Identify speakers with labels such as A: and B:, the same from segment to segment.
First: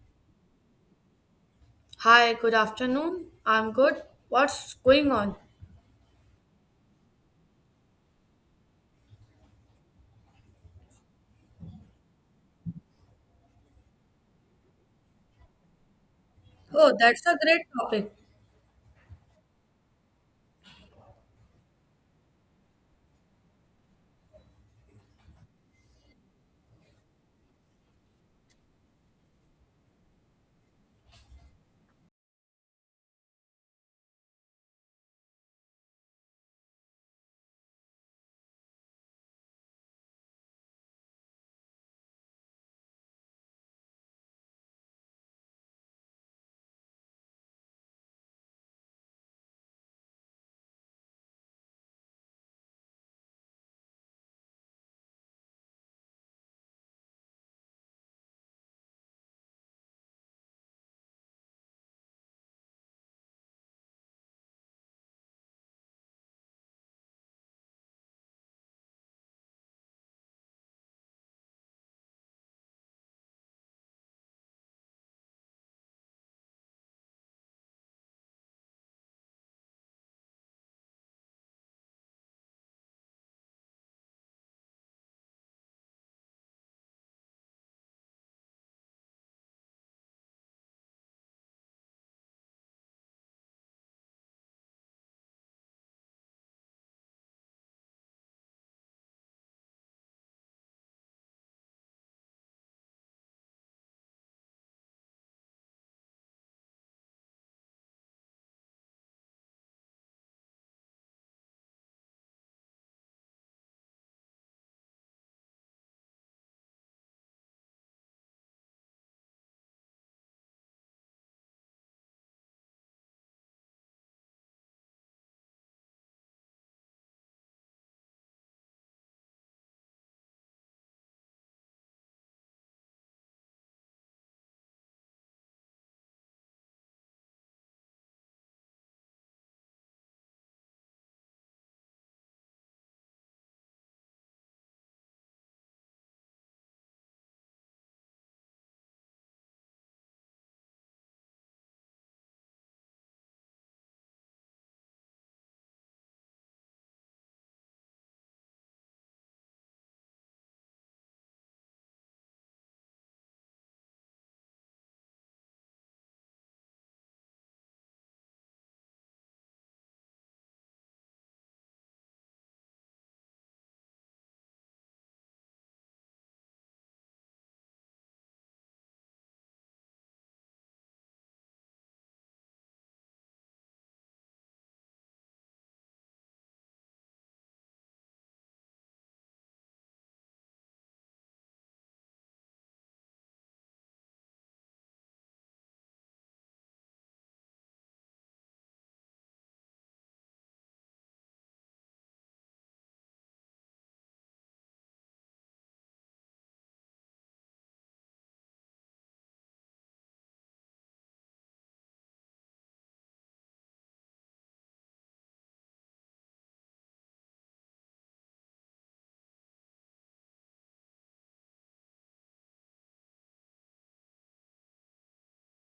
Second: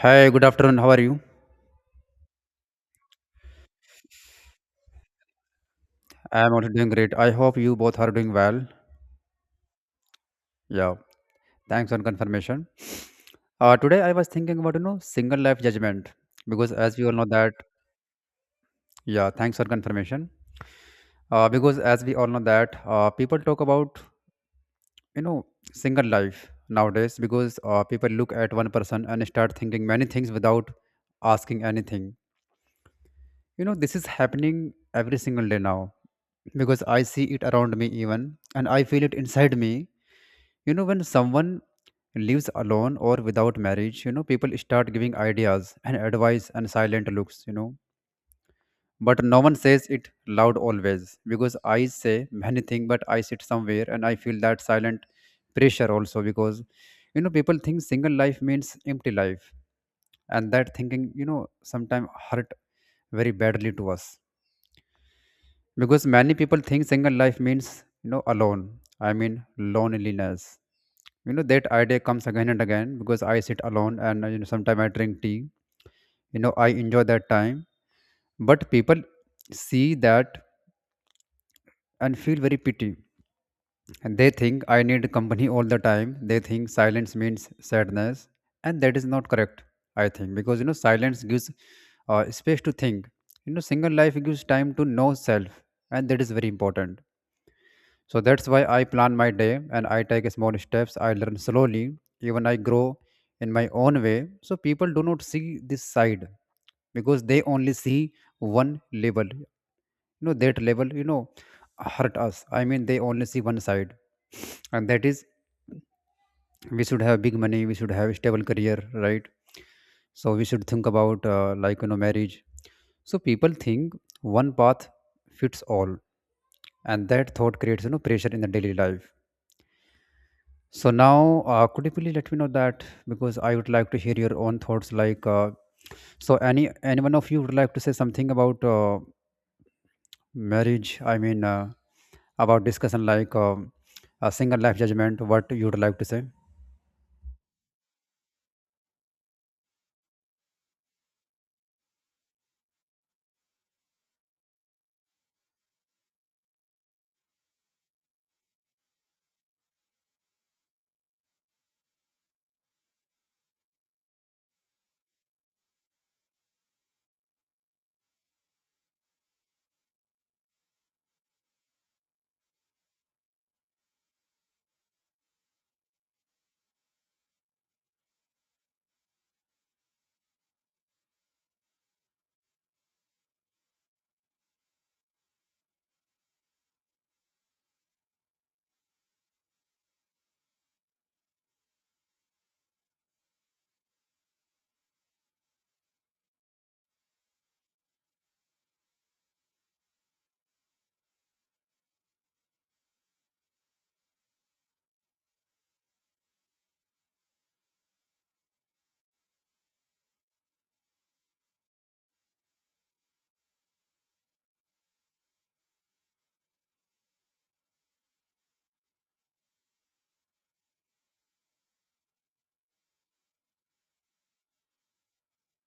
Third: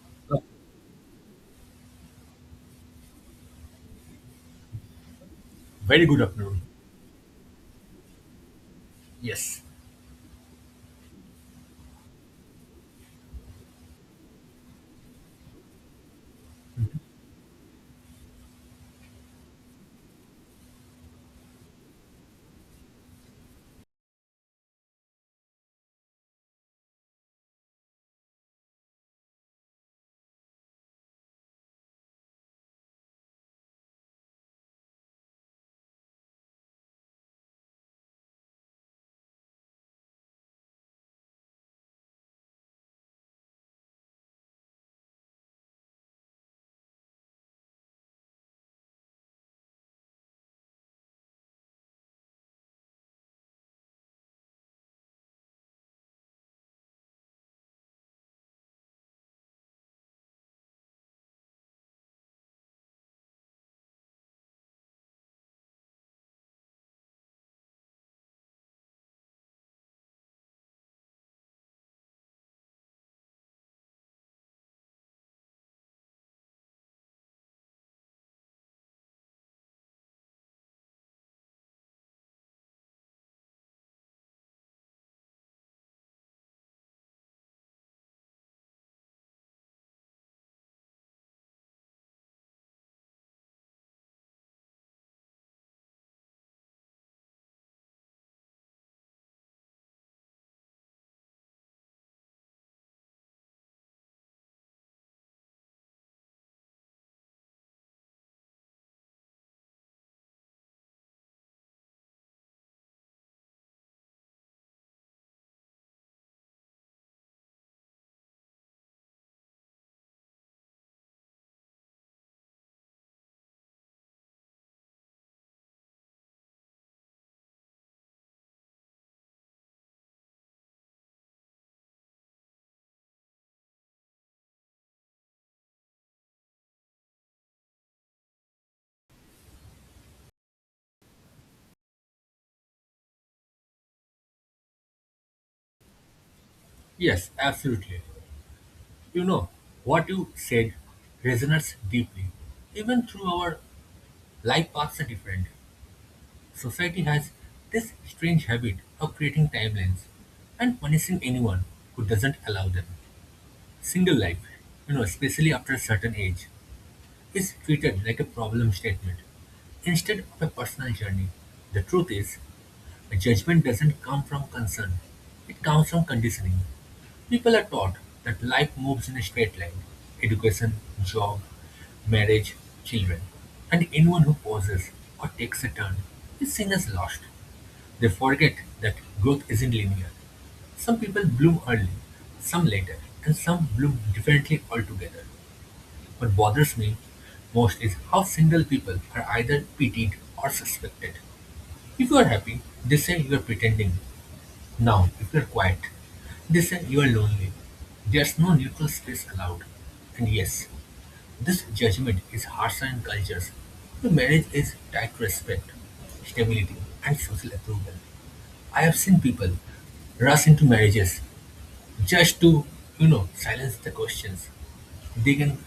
A: Hi,
B: Uh,
A: good afternoon. How are you?
C: Hi, good afternoon. I'm good. What's going on?
B: Very good
A: I am
B: afternoon.
A: also doing great. I hope you both are doing well.
B: Yes,
A: Yeah, thanks on confirmation. Today I was thinking about single life judgment because
C: Oh,
A: as we all know
C: that's a
A: that
C: great topic.
A: yeah, thanks for confirmation. Because as we all know that people talk about you know single life nowadays because people look at one person and start thinking many things without asking anything. You know, this is happening every single day now because I see it around me even and I feel it inside me. You know, when someone lives alone or without marriage, people start giving ideas and advice and silent looks. But no one says it loud always because I say many things, but I sit somewhere and I feel that silent pressure also because, people think single life means empty life. And that thinking, sometimes hurt very badly to us because many people think single life means, alone. I mean, loneliness. That idea comes again and again because I sit alone and sometimes I drink tea. I enjoy that time, but people see that and feel very pity, and they think I need company all the time. They think silence means sadness, and that is not correct, I think, because silence gives space to think. Single life gives time to know self, and that is very important. So that's why I plan my day and I take small steps. I learn slowly, even I grow in my own way. So people do not see this side because they only see one level. That level hurt us. I mean, they only see one side. And that is, we should have big money, we should have stable career, right? So we should think about, marriage. So people think one path fits all. And that thought creates, pressure in the daily life. So now, could you please let me know that, because I would like to hear your own thoughts. Like, so any one of you would like to say something about marriage? I mean, about discussion like a single life judgment. What you would like to say?
B: yes, absolutely. You know, what you said resonates deeply. Even through our life paths are different. Society has this strange habit of creating timelines and punishing anyone who doesn't allow them. Single life, you know, especially after a certain age, is treated like a problem statement instead of a personal journey. The truth is, a judgment doesn't come from concern, it comes from conditioning. People are taught that life moves in a straight line education, job, marriage, children. And anyone who pauses or takes a turn is seen as lost. They forget that growth isn't linear. Some people bloom early, some later, and some bloom differently altogether. What bothers me most is how single people are either pitied or suspected. If you are happy, they say you are pretending. Now, if you are quiet, they say you are lonely. There's no neutral space allowed. And yes, this judgment is harsher in cultures where marriage is tied to respect, stability, and social approval. I have seen people rush into marriages just to, you know, silence the questions, they gain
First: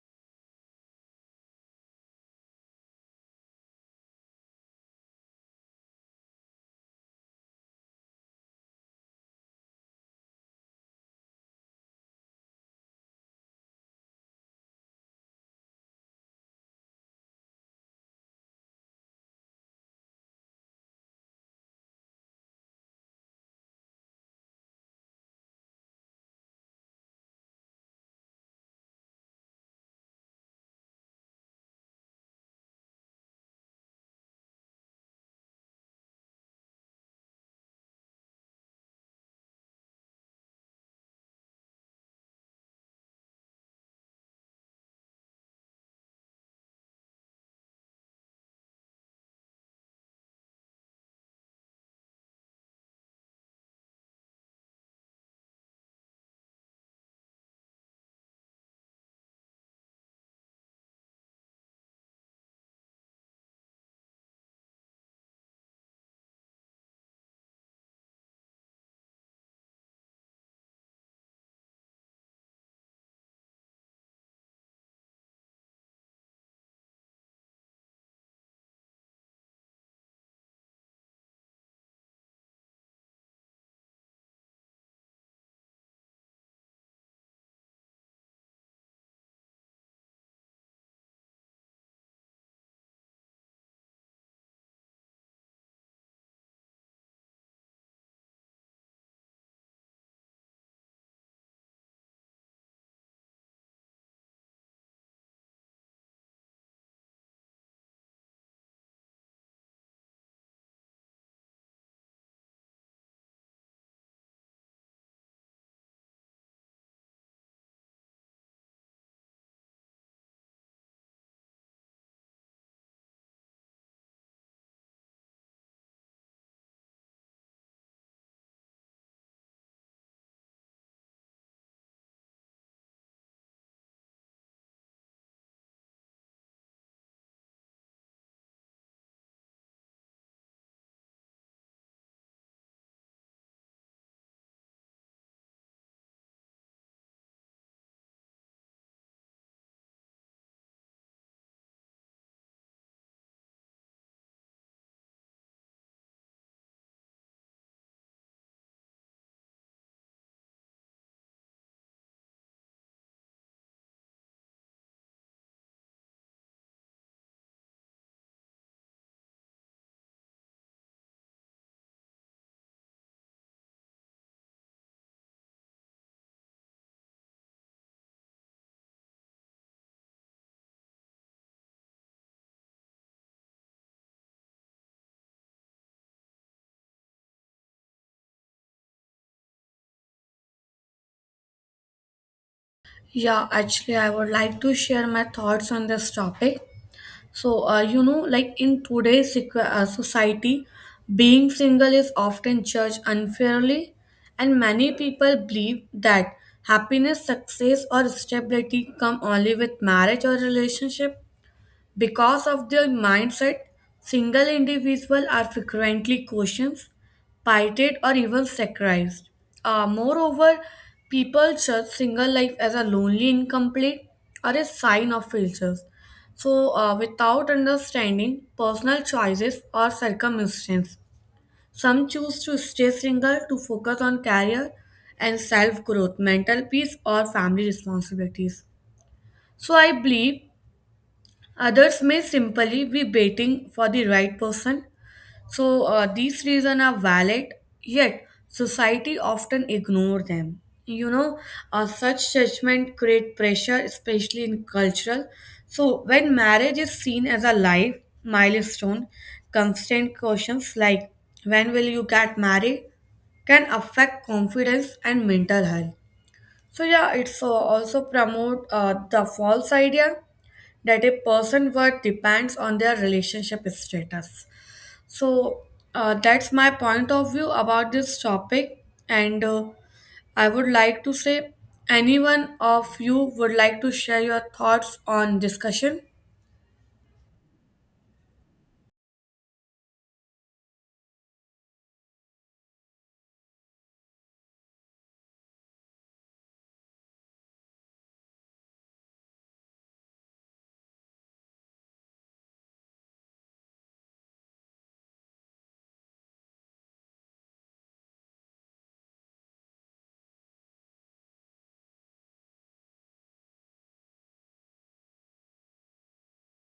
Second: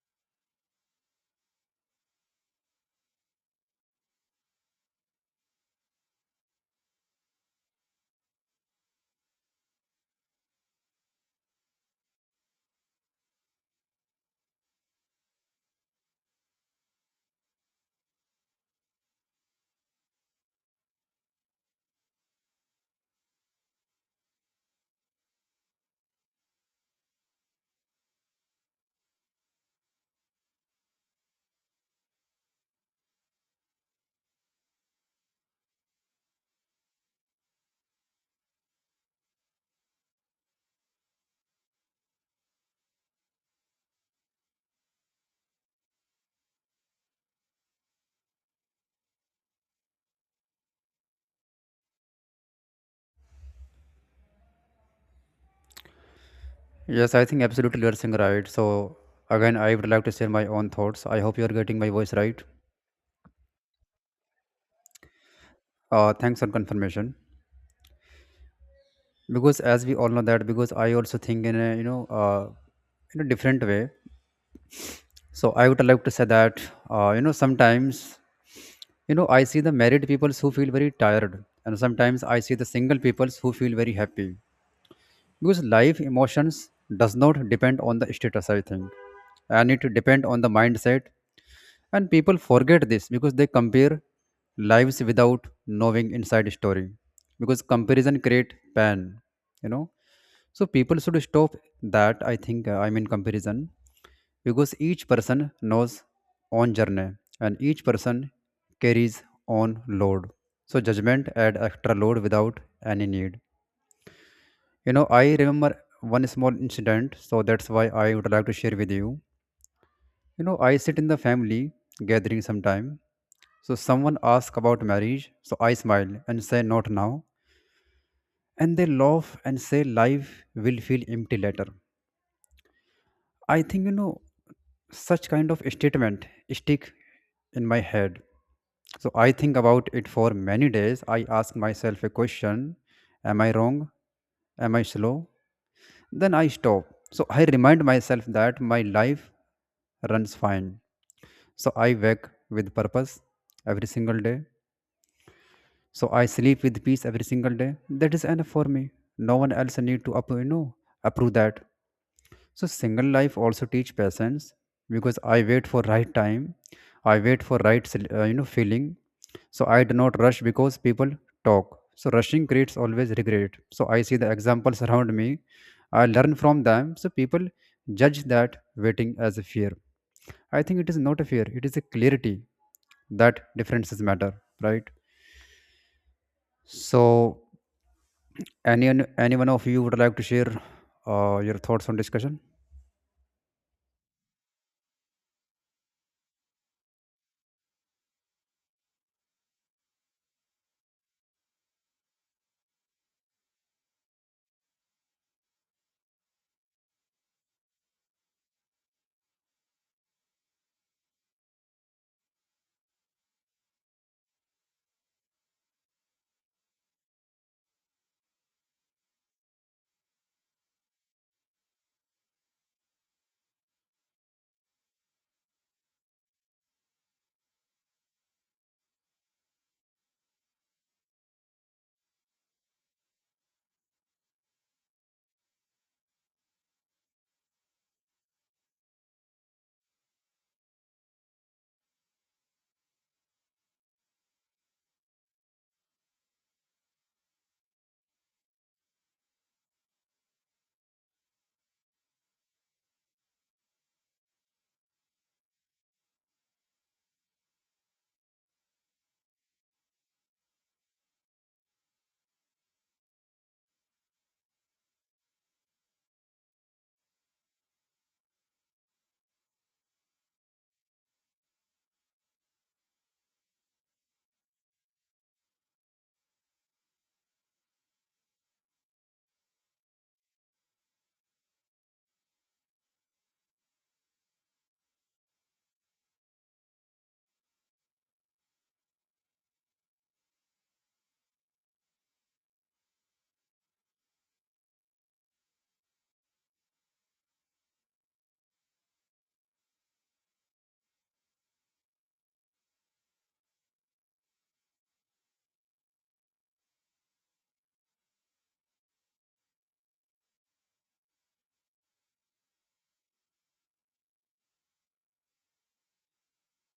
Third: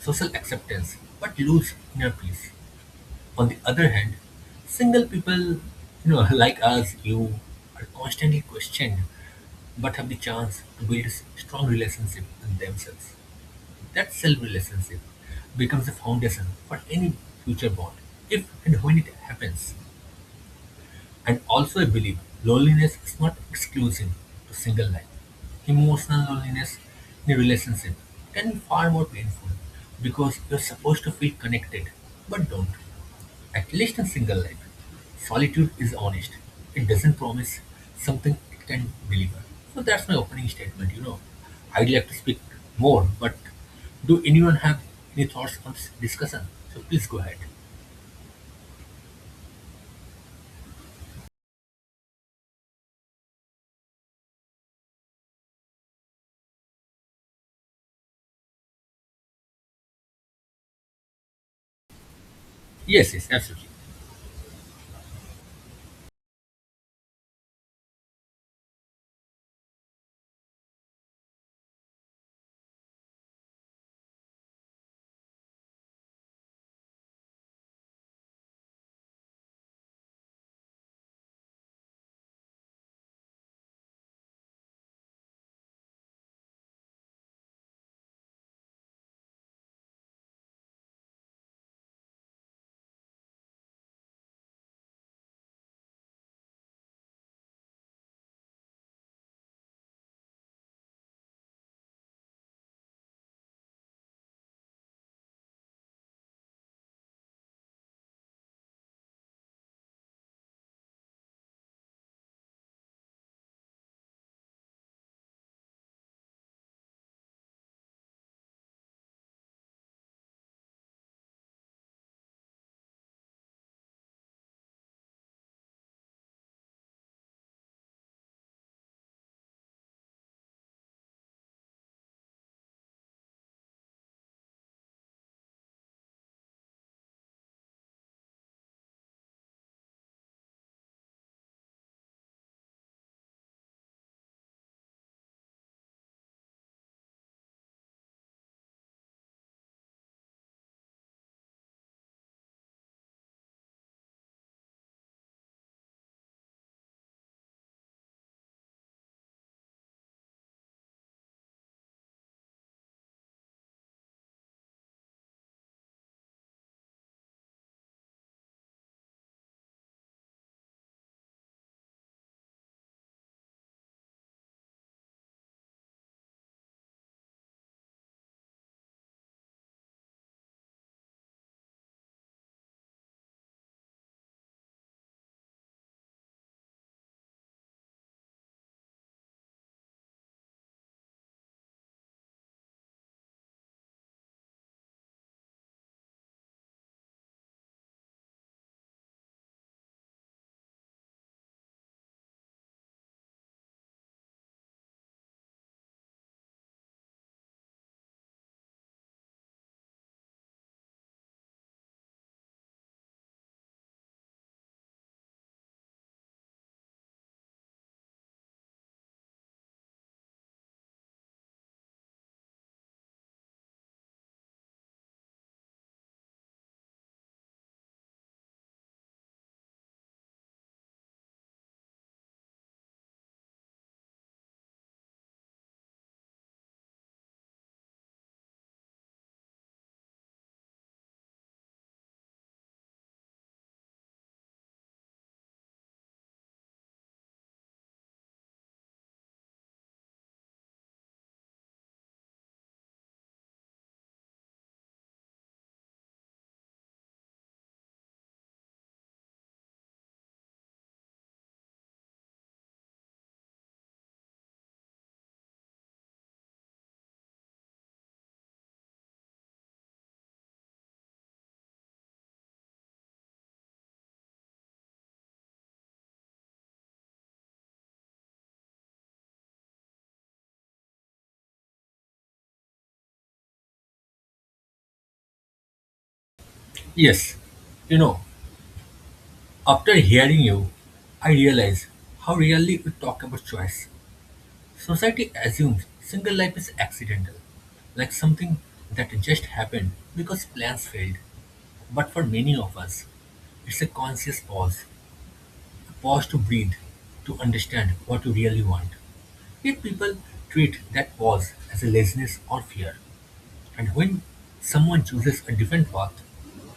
B: social acceptance but lose inner peace. On the other hand, single people, you know, like us, you are constantly questioned but have the chance to build strong relationship with themselves. That self relationship becomes the foundation for any future bond, if and when it happens. And also I believe loneliness is not exclusive to single life. Emotional loneliness in a relationship can be far more painful because you're supposed to feel connected but don't. At least in single life, solitude is honest. It doesn't promise something it can deliver. So that's my opening statement, you know. I'd like to speak more, but do anyone have any thoughts on this discussion? So please go ahead.
A: Yes, I think absolutely you're saying right. So again, I would like to share my own thoughts. I hope you're getting my voice right.
B: Yes, yes, absolutely.
A: Thanks for confirmation. Because as we all know that, because I also think in a in a different way. So I would like to say that sometimes I see the married people who feel very tired, and sometimes I see the single people who feel very happy because life emotions does not depend on the status, I think, and it depend on the mindset, and people forget this because they compare lives without knowing inside story, because comparison create pain you know so people should stop that, I think, I mean comparison, because each person knows own journey and each person carries own load. So judgment add extra load without any need. You know, I remember one small incident, so that's why I would like to share with you. You know, I sit in the family gathering sometime. So someone asks about marriage, so I smile and say not now. And they laugh and say life will feel empty later. I think such kind of statement stick in my head. So I think about it for many days. I ask myself a question, am I wrong? Am I slow? Then I stop. So I remind myself that my life runs fine. So I wake with purpose every single day. So I sleep with peace every single day. That is enough for me. No one else need to approve that. So single life also teach patience because I wait for right time, I wait for right feeling. So I do not rush because people talk. So rushing creates always regret. So I see the examples around me, I learn from them. So people judge that waiting as a fear. I think it is not a fear. It is a clarity that differences matter, right? So any any one of you would like to share your thoughts on discussion?
C: Yeah, actually, I would like to share my thoughts on this topic. So, you know, like in today's society, being single is often judged unfairly, and many people believe that happiness, success, or stability come only with marriage or relationship. Because of their mindset, single individuals are frequently questioned, pitied, or even sacred. Moreover, people judge single life as a lonely, incomplete, or a sign of failures. So, without understanding personal choices or circumstances, some choose to stay single to focus on career and self growth, mental peace, or family responsibilities. So I believe others may simply be waiting for the right person. So these reasons are valid, yet society often ignore them. You know, such judgment create pressure, especially in cultural. So when marriage is seen as a life milestone, constant questions like when will you get married can affect confidence and mental health. So yeah, it's also promote the false idea that a person's worth depends on their relationship status. So that's my point of view about this topic, and I would like to say, anyone of you would like to share your thoughts on discussion?
B: Yes, you know, after hearing you, I realize how rarely we talk about choice. Society assumes single life is accidental, like something that just happened because plans failed. But for many of us, it's a conscious pause, a pause to breathe, to understand what you really want. Yet people treat that pause as a laziness or fear. And when someone chooses a different path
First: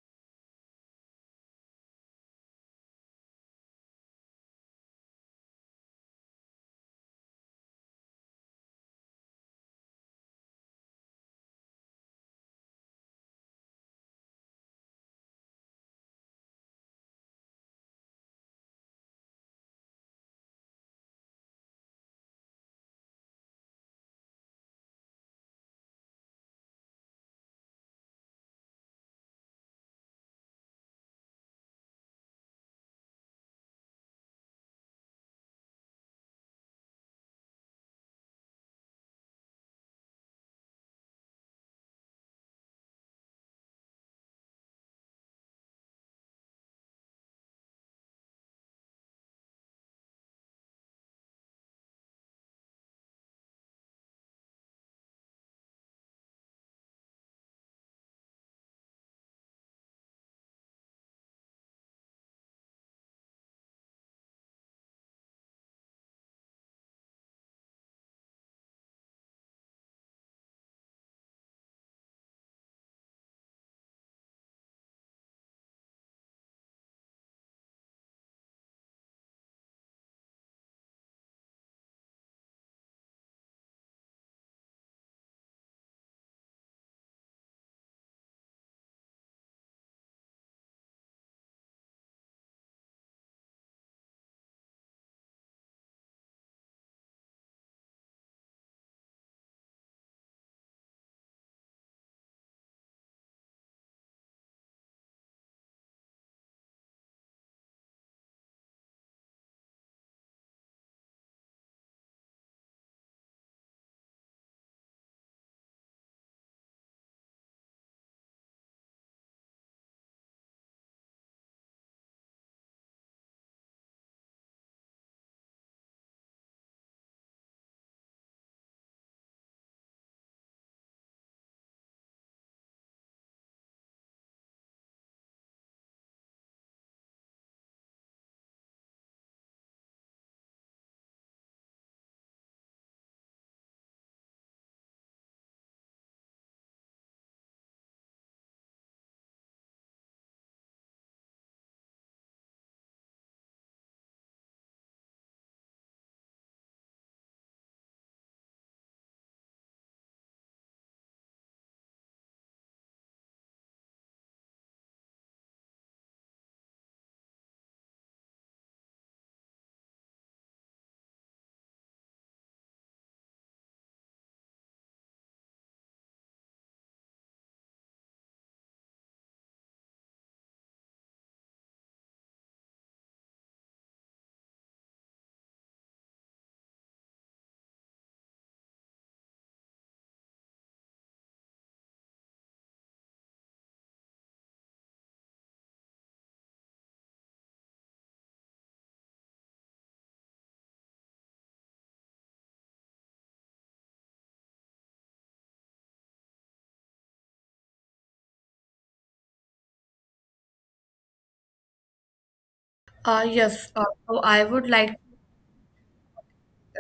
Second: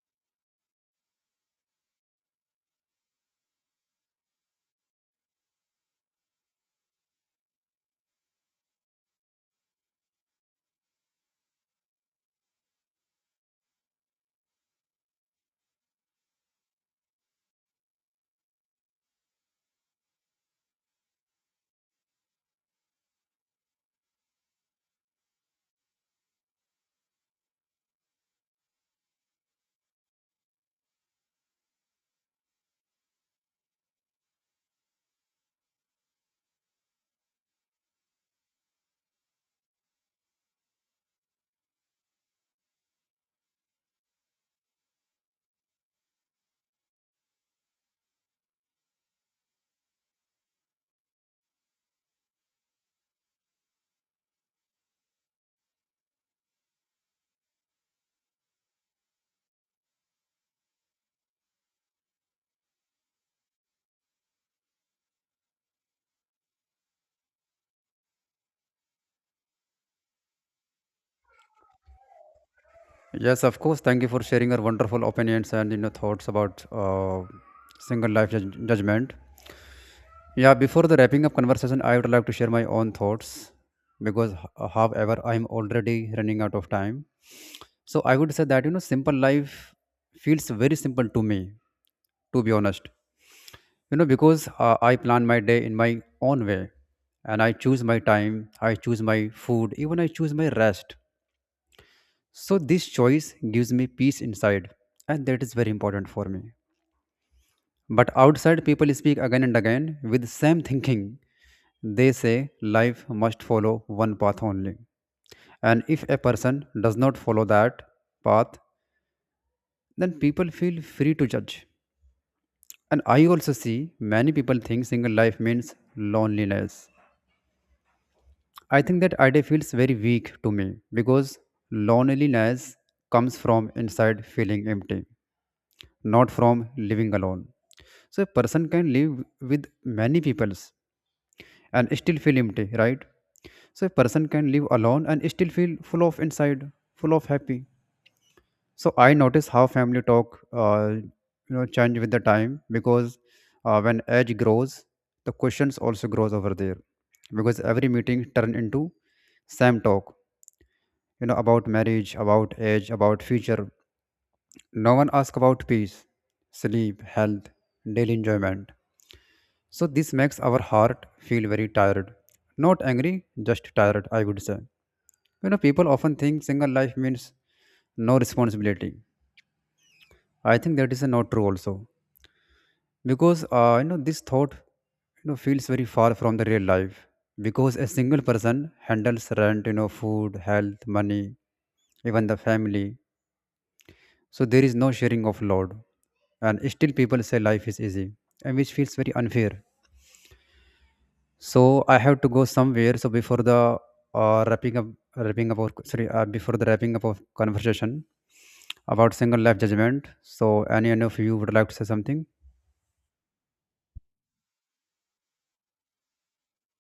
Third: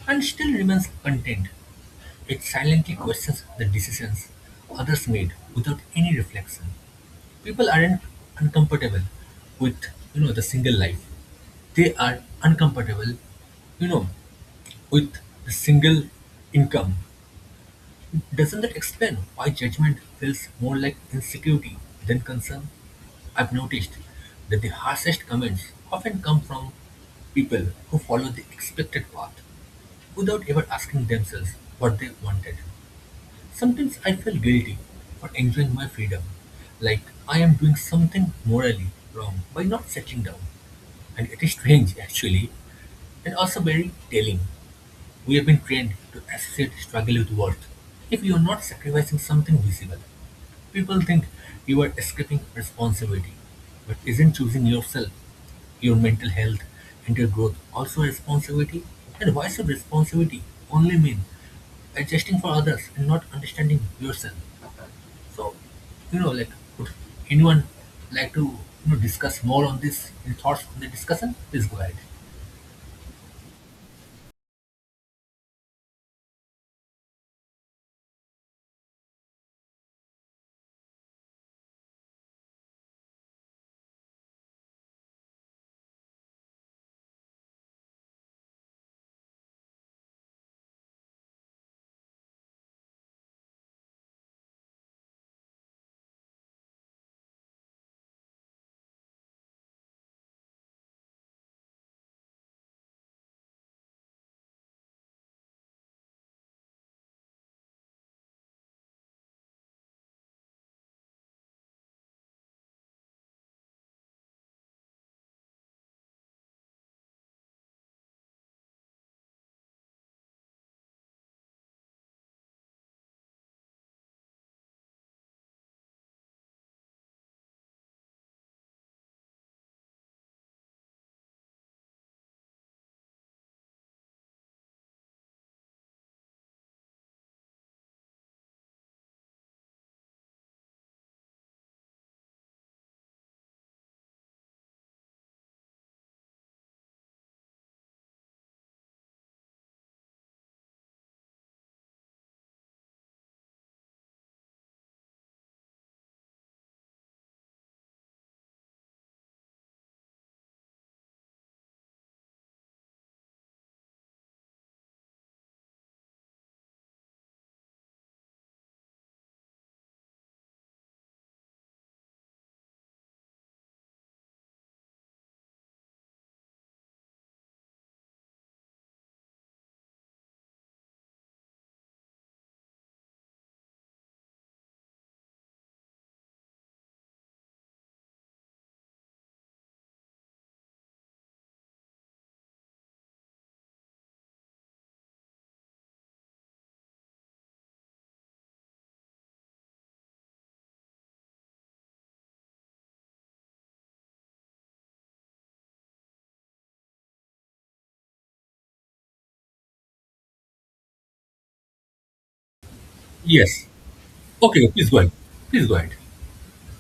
B: and still remains content, it silently questions the decisions others made without any reflection. People aren't uncomfortable with, you know, the single life. They are uncomfortable, you know, with the single income. Doesn't that explain why judgment feels more like insecurity than concern? I've noticed that the harshest comments often come from people who follow the expected path without ever asking themselves what they wanted. Sometimes I feel guilty for enjoying my freedom, like I am doing something morally wrong by not settling down. And it is strange, actually, and also very telling. We have been trained to associate struggle with worth. If you are not sacrificing something visible, people think you are escaping responsibility. But isn't choosing yourself, your mental health, and your growth also a responsibility? And why should responsibility only mean adjusting for others and not understanding yourself? So, you know, like, would anyone like to, you know, discuss more on this? Any thoughts on the discussion? Please go ahead.
A: Yes, of course. Thank you for sharing your wonderful opinions and thoughts about single life judgment. Yeah, before the wrapping up conversation, I would like to share my own thoughts because, however, I'm already running out of time. So I would say that simple life feels very simple to me, to be honest. You know, because I plan my day in my own way, and I choose my time, I choose my food, even I choose my rest. So this choice gives me peace inside, and that is very important for me. But outside, people speak again and again with same thinking. They say life must follow one path only, and if a person does not follow that path, then people feel free to judge. And I also see many people think single life means loneliness. I think that idea feels very weak to me because loneliness comes from inside feeling empty, not from living alone. So a person can live with many peoples and still feel empty, right? So a person can live alone and still feel full of inside, full of happy. So I notice how family talk, change with the time because when age grows, the questions also grows over there because every meeting turn into same talk, about marriage, about age, about future. No one ask about peace, sleep, health, daily enjoyment. So this makes our heart feel very tired. Not angry, just tired, I would say. You know, people often think single life means no responsibility. I think that is not true also. Because this thought feels very far from the real life. Because a single person handles rent, food, health, money, even the family. So there is no sharing of load. And still people say life is easy, and which feels very unfair. So I have to go somewhere. So before the uh, wrapping up, wrapping up, our, sorry, before the wrapping up of conversation about single life judgment. So any one of you would like to say something?
B: Yes.
C: Yes, so I
B: Okay,
C: would
B: please
C: like.
B: go ahead. Please go ahead.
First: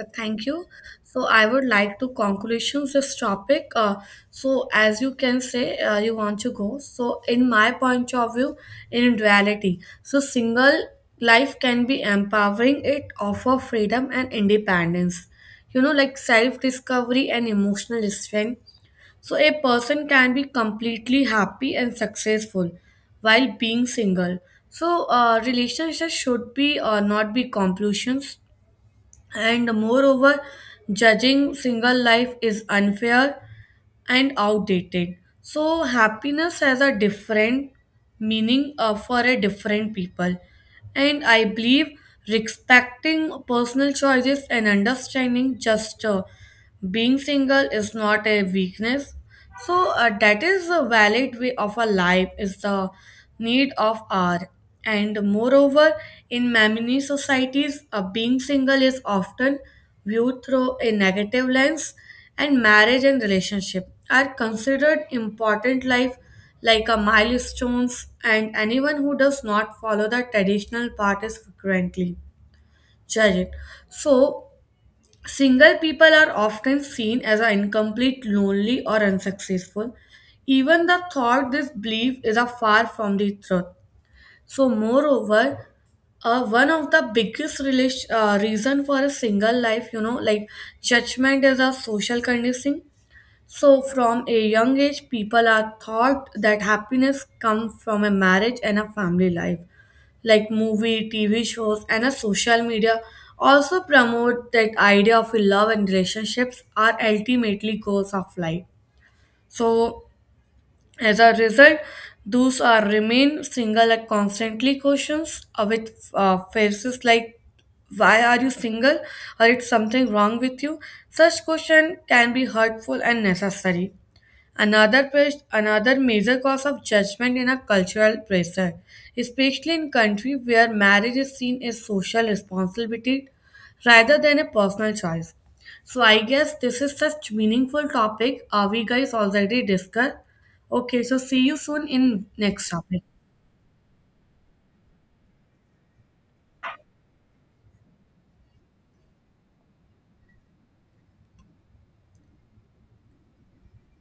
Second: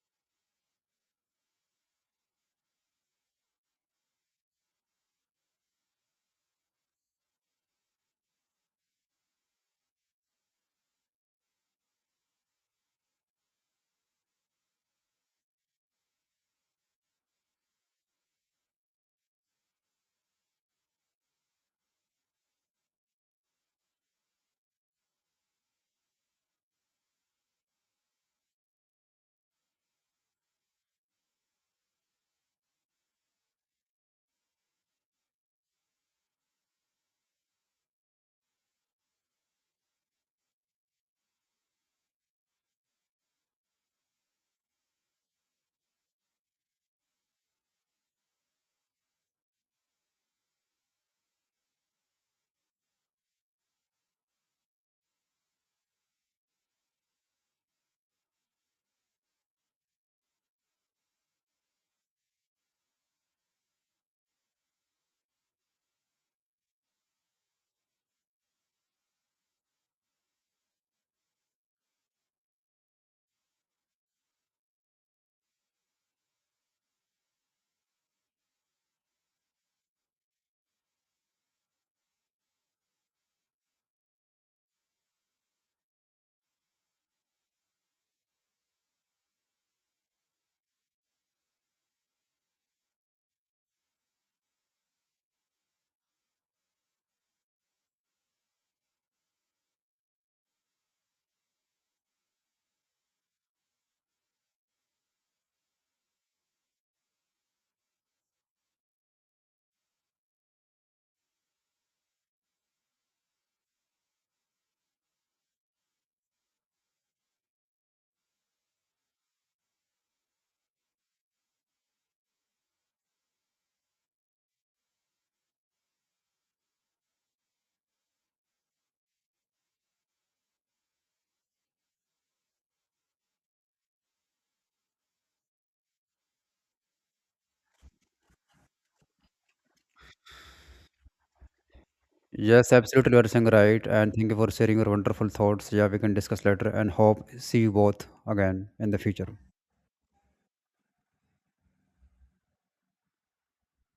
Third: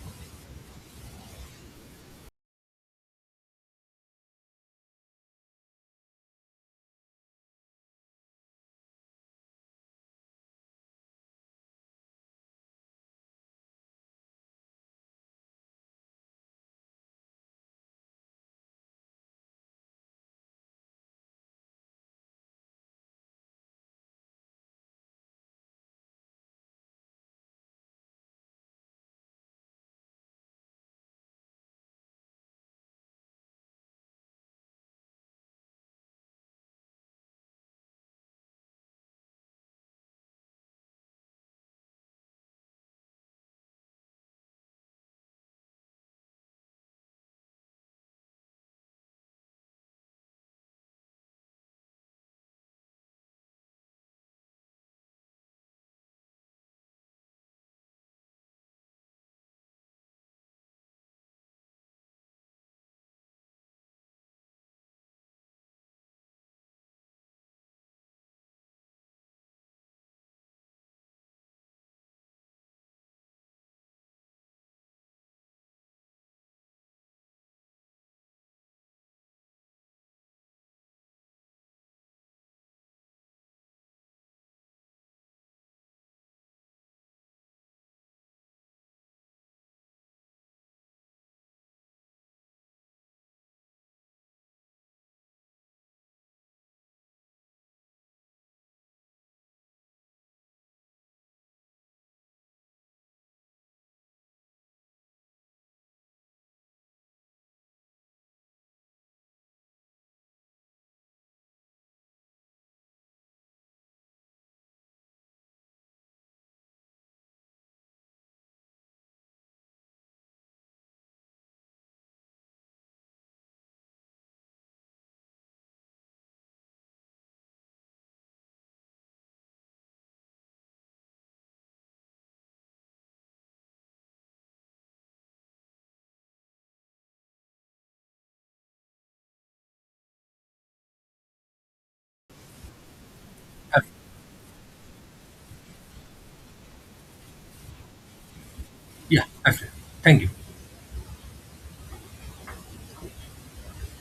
C: Thank you. So I would like to conclusions this topic, so as you can say, you want to go. So in my point of view, in duality, so single life can be empowering. It offer freedom and independence, you know, like self discovery and emotional strength. So a person can be completely happy and successful while being single. So relationships should be not be compulsions. And moreover, judging single life is unfair and outdated. So happiness has a different meaning for a different people, and I believe respecting personal choices and understanding just being single is not a weakness. So that is a valid way of a life is the need of our. And moreover, in Mamini societies, being single is often viewed through a negative lens, and marriage and relationship are considered important life like a milestones, and anyone who does not follow the traditional path is frequently judged. So, single people are often seen as an incomplete, lonely, or unsuccessful. Even the thought this belief is a far from the truth. So, moreover, one of the biggest reason for a single life, you know, like judgment is a social conditioning. So from a young age people are taught that happiness comes from a marriage and a family life, like movie tv shows and a social media, also promote that idea of love and relationships are ultimately goals of life. So as a result, those are remain single are constantly questions with faces like why are you single or it's something wrong with you. Such question can be hurtful and necessary. Another major cause of judgment in a cultural pressure, especially in countries where marriage is seen as social responsibility rather than a personal choice. So I guess this is such meaningful topic. Are we guys already discussed? Okay, so see you soon in next
A: Yes,
C: topic.
A: absolutely, you are saying right. And thank you for sharing your wonderful thoughts. Yeah, we can discuss later and hope see you both again in the
B: Yeah,
A: future.
B: absolutely. Thank you.